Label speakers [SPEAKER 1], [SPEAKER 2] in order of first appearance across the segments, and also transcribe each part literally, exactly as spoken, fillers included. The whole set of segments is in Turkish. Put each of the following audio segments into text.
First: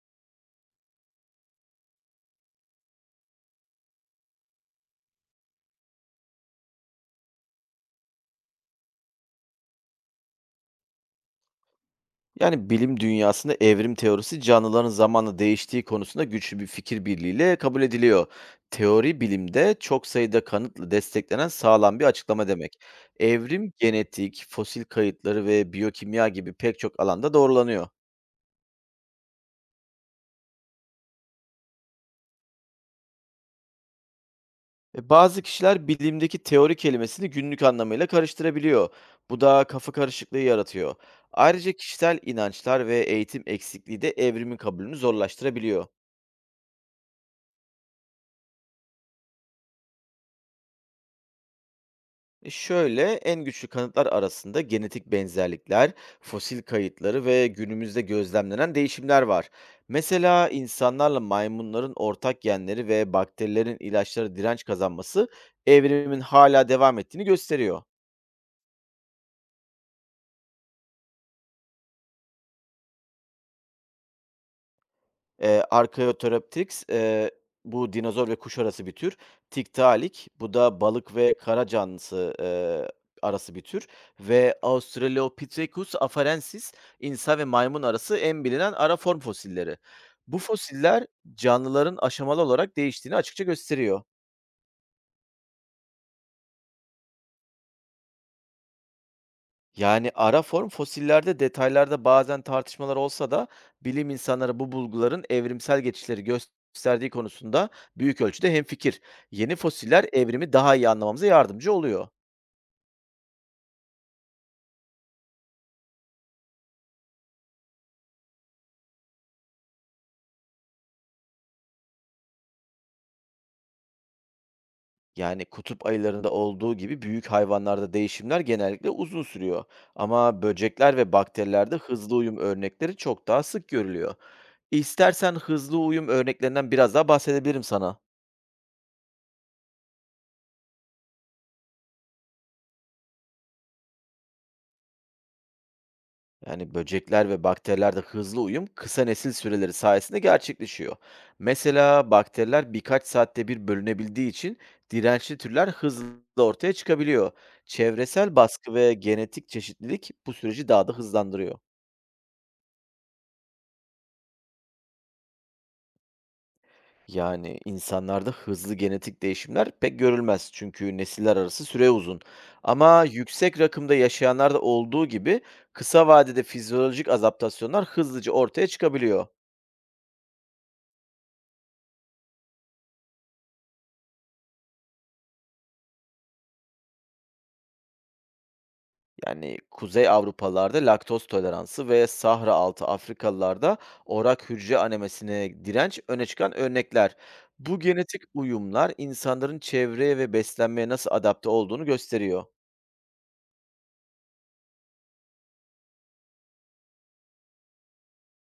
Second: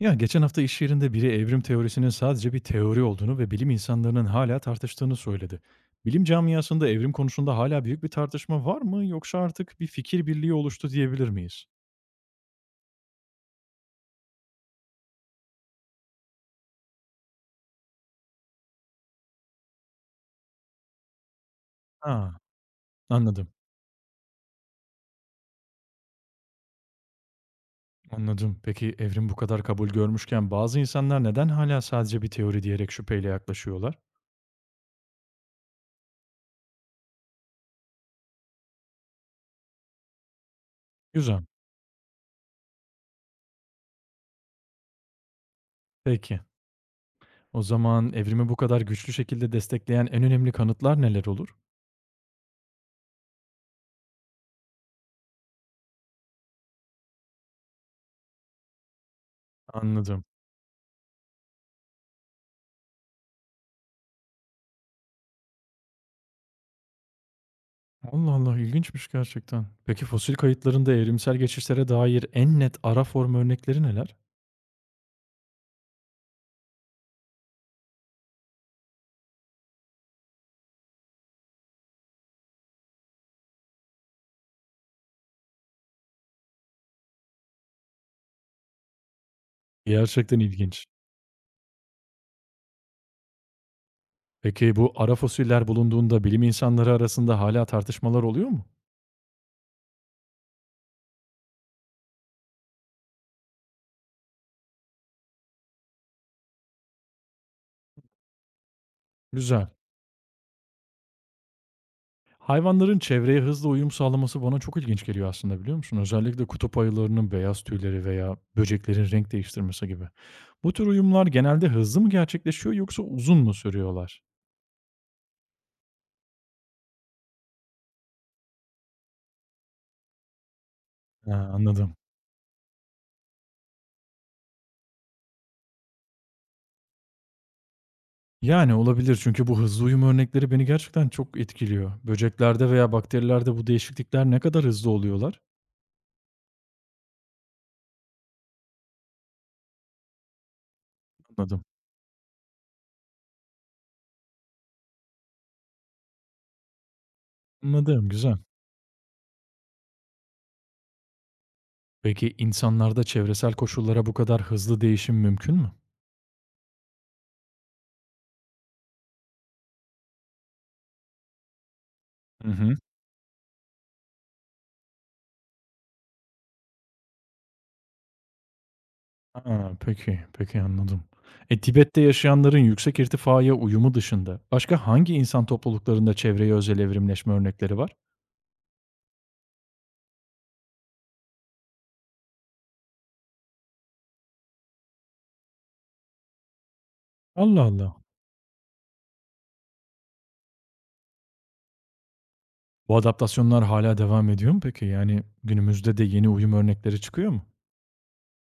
[SPEAKER 1] Ya geçen hafta iş yerinde biri evrim teorisinin sadece bir teori olduğunu ve bilim insanlarının hala tartıştığını söyledi. Bilim camiasında evrim konusunda hala büyük bir tartışma var mı yoksa artık bir fikir birliği oluştu diyebilir miyiz?
[SPEAKER 2] Yani bilim dünyasında evrim teorisi canlıların zamanla değiştiği konusunda güçlü bir fikir birliğiyle kabul ediliyor. Teori bilimde çok sayıda kanıtla desteklenen sağlam bir
[SPEAKER 1] Ha,
[SPEAKER 2] açıklama demek.
[SPEAKER 1] anladım.
[SPEAKER 2] Evrim genetik, fosil kayıtları ve biyokimya gibi pek çok alanda doğrulanıyor.
[SPEAKER 1] Anladım. Peki evrim bu kadar kabul görmüşken bazı insanlar neden hala sadece bir teori diyerek şüpheyle yaklaşıyorlar?
[SPEAKER 2] E, Bazı kişiler bilimdeki teori kelimesini günlük anlamıyla karıştırabiliyor. Bu da kafa karışıklığı yaratıyor.
[SPEAKER 1] Güzel.
[SPEAKER 2] Ayrıca kişisel inançlar ve eğitim eksikliği de evrimin kabulünü zorlaştırabiliyor.
[SPEAKER 1] Peki. O zaman evrimi bu kadar güçlü şekilde destekleyen en önemli kanıtlar neler olur?
[SPEAKER 2] E, Şöyle en güçlü kanıtlar arasında genetik benzerlikler, fosil kayıtları ve günümüzde gözlemlenen değişimler var.
[SPEAKER 1] Anladım.
[SPEAKER 2] Mesela insanlarla maymunların ortak genleri ve bakterilerin ilaçlara direnç kazanması evrimin hala devam ettiğini gösteriyor.
[SPEAKER 1] Allah Allah, ilginçmiş gerçekten. Peki fosil kayıtlarında evrimsel geçişlere dair en net ara form örnekleri neler?
[SPEAKER 2] Eee, Archaeopteryx, eee, bu dinozor ve kuş arası bir tür. Tiktaalik, bu da balık ve kara canlısı, eee, arası bir tür ve Australopithecus afarensis, insan ve maymun arası en bilinen ara form fosilleri. Bu
[SPEAKER 1] Gerçekten ilginç.
[SPEAKER 2] fosiller canlıların aşamalı olarak değiştiğini açıkça gösteriyor.
[SPEAKER 1] Peki bu ara fosiller bulunduğunda bilim insanları arasında hala tartışmalar oluyor mu?
[SPEAKER 2] Yani ara form fosillerde detaylarda bazen tartışmalar olsa da bilim insanları bu bulguların evrimsel geçişleri gösterdiği konusunda büyük ölçüde hemfikir. Yeni
[SPEAKER 1] Güzel.
[SPEAKER 2] fosiller evrimi daha iyi anlamamıza yardımcı oluyor.
[SPEAKER 1] Hayvanların çevreye hızla uyum sağlaması bana çok ilginç geliyor aslında biliyor musun? Özellikle kutup ayılarının beyaz tüyleri veya böceklerin renk değiştirmesi gibi. Bu tür uyumlar genelde hızlı mı gerçekleşiyor yoksa uzun mu sürüyorlar?
[SPEAKER 2] Yani kutup ayılarında olduğu gibi büyük hayvanlarda değişimler genellikle uzun sürüyor. Ama böcekler ve
[SPEAKER 1] He,
[SPEAKER 2] bakterilerde
[SPEAKER 1] anladım.
[SPEAKER 2] hızlı uyum örnekleri çok daha sık görülüyor. İstersen hızlı uyum örneklerinden biraz daha bahsedebilirim sana.
[SPEAKER 1] Yani olabilir çünkü bu hızlı uyum örnekleri beni gerçekten çok etkiliyor. Böceklerde veya bakterilerde bu değişiklikler ne kadar hızlı oluyorlar?
[SPEAKER 2] Yani böcekler ve bakterilerde hızlı uyum kısa nesil süreleri sayesinde gerçekleşiyor.
[SPEAKER 1] Anladım.
[SPEAKER 2] Mesela bakteriler birkaç saatte bir bölünebildiği için dirençli türler hızlı ortaya çıkabiliyor.
[SPEAKER 1] Anladım,
[SPEAKER 2] Çevresel
[SPEAKER 1] güzel.
[SPEAKER 2] baskı ve genetik çeşitlilik bu süreci daha da hızlandırıyor.
[SPEAKER 1] Peki insanlarda çevresel koşullara bu kadar hızlı değişim mümkün mü?
[SPEAKER 2] Yani insanlarda hızlı genetik değişimler pek görülmez çünkü nesiller arası süre uzun.
[SPEAKER 1] Hı hı.
[SPEAKER 2] Ama yüksek rakımda yaşayanlarda olduğu gibi kısa vadede fizyolojik adaptasyonlar hızlıca ortaya çıkabiliyor.
[SPEAKER 1] Ha, peki, peki anladım. E, Tibet'te yaşayanların yüksek irtifaya uyumu dışında başka hangi insan topluluklarında çevreye özel evrimleşme örnekleri var?
[SPEAKER 2] Yani, Kuzey Avrupalılarda laktoz toleransı ve Sahra altı Afrikalılarda orak hücre anemisine direnç öne çıkan örnekler.
[SPEAKER 1] Allah
[SPEAKER 2] Bu
[SPEAKER 1] Allah.
[SPEAKER 2] genetik uyumlar insanların çevreye ve beslenmeye nasıl adapte olduğunu gösteriyor.
[SPEAKER 1] Bu adaptasyonlar hala devam ediyor mu peki? Yani günümüzde de yeni uyum örnekleri çıkıyor mu?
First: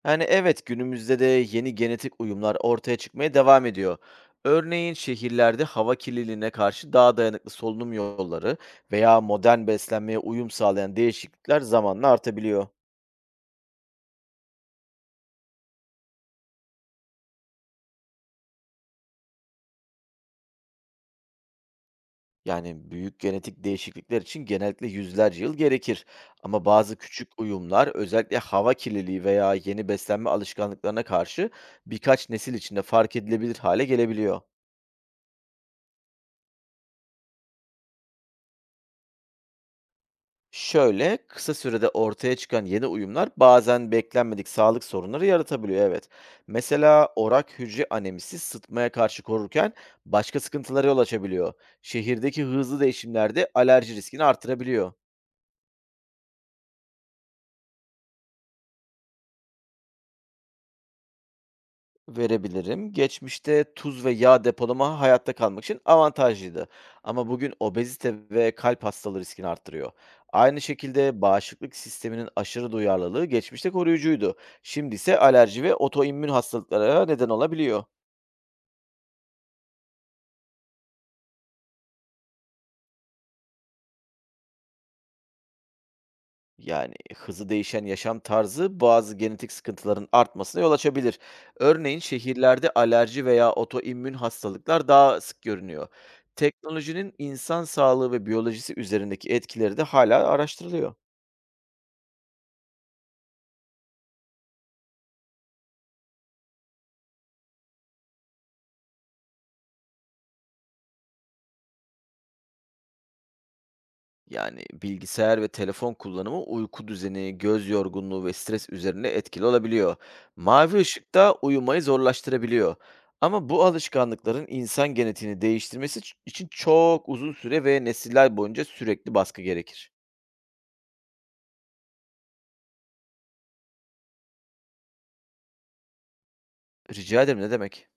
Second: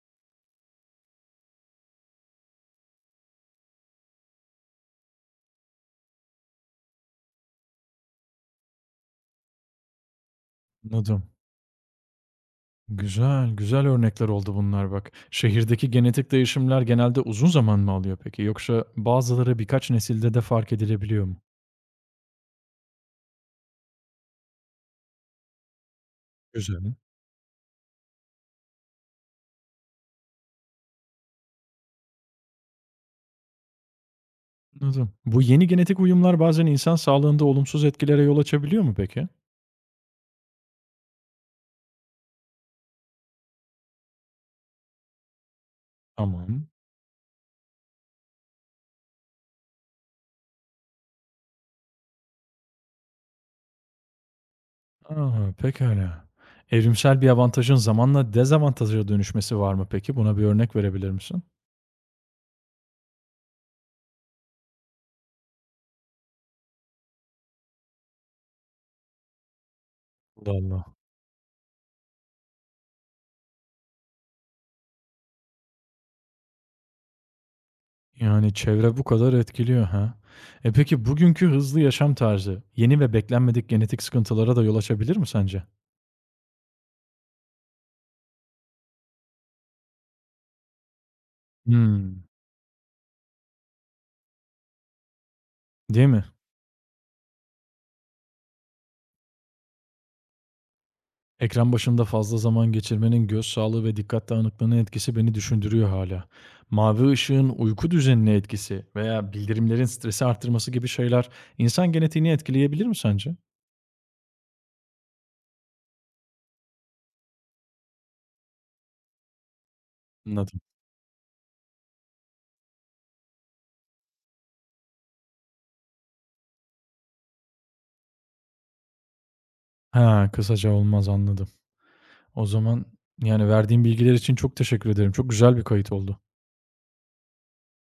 [SPEAKER 2] Yani evet, günümüzde de yeni genetik uyumlar ortaya çıkmaya devam ediyor. Örneğin şehirlerde hava kirliliğine karşı daha dayanıklı solunum yolları veya modern beslenmeye uyum sağlayan
[SPEAKER 1] Anladım.
[SPEAKER 2] değişiklikler zamanla artabiliyor.
[SPEAKER 1] Güzel, güzel örnekler oldu bunlar bak. Şehirdeki genetik değişimler genelde uzun zaman mı alıyor peki? Yoksa bazıları birkaç nesilde de fark edilebiliyor mu?
[SPEAKER 2] Yani büyük genetik değişiklikler için genellikle yüzlerce yıl gerekir. Ama
[SPEAKER 1] Güzel.
[SPEAKER 2] bazı küçük uyumlar özellikle hava kirliliği veya yeni beslenme alışkanlıklarına karşı birkaç nesil içinde fark edilebilir hale gelebiliyor.
[SPEAKER 1] Anladım. Bu yeni genetik uyumlar bazen insan sağlığında olumsuz etkilere yol açabiliyor mu peki?
[SPEAKER 2] Şöyle kısa sürede ortaya çıkan yeni uyumlar bazen beklenmedik sağlık sorunları yaratabiliyor evet.
[SPEAKER 1] Tamam.
[SPEAKER 2] Mesela orak hücre anemisi sıtmaya karşı korurken başka sıkıntılara yol açabiliyor. Şehirdeki hızlı değişimler de alerji riskini artırabiliyor.
[SPEAKER 1] Aa, pekala. Evrimsel bir avantajın zamanla dezavantaja dönüşmesi var mı peki? Buna bir örnek verebilir misin?
[SPEAKER 2] Verebilirim. Geçmişte tuz ve yağ depolama hayatta kalmak için avantajlıydı. Ama bugün obezite ve kalp hastalığı riskini arttırıyor.
[SPEAKER 1] Allah
[SPEAKER 2] Aynı
[SPEAKER 1] Allah.
[SPEAKER 2] şekilde bağışıklık sisteminin aşırı duyarlılığı geçmişte koruyucuydu. Şimdi ise alerji ve otoimmün hastalıklara neden olabiliyor.
[SPEAKER 1] Yani, çevre bu kadar etkiliyor, ha. E, peki bugünkü hızlı yaşam tarzı yeni ve beklenmedik genetik sıkıntılara da yol açabilir mi sence?
[SPEAKER 2] Yani, hızlı değişen yaşam tarzı bazı genetik sıkıntıların artmasına yol açabilir. Örneğin
[SPEAKER 1] Hımm.
[SPEAKER 2] şehirlerde alerji veya otoimmün hastalıklar daha sık görünüyor.
[SPEAKER 1] Değil mi?
[SPEAKER 2] Teknolojinin insan sağlığı ve biyolojisi üzerindeki etkileri de hala araştırılıyor.
[SPEAKER 1] Ekran başında fazla zaman geçirmenin göz sağlığı ve dikkat dağınıklığına etkisi beni düşündürüyor hala. Mavi ışığın uyku düzenine etkisi veya bildirimlerin stresi arttırması gibi şeyler insan genetiğini etkileyebilir mi sence?
[SPEAKER 2] Yani, bilgisayar ve telefon kullanımı uyku düzeni, göz yorgunluğu ve stres üzerine etkili olabiliyor.
[SPEAKER 1] Anladım.
[SPEAKER 2] Mavi ışık da uyumayı zorlaştırabiliyor. Ama bu alışkanlıkların insan genetiğini değiştirmesi ç- için çok uzun süre ve nesiller boyunca sürekli baskı gerekir.
[SPEAKER 1] Ha, kısaca olmaz, anladım. O zaman, yani, verdiğim bilgiler için çok teşekkür ederim. Çok güzel bir kayıt oldu.
[SPEAKER 2] Rica ederim, ne demek?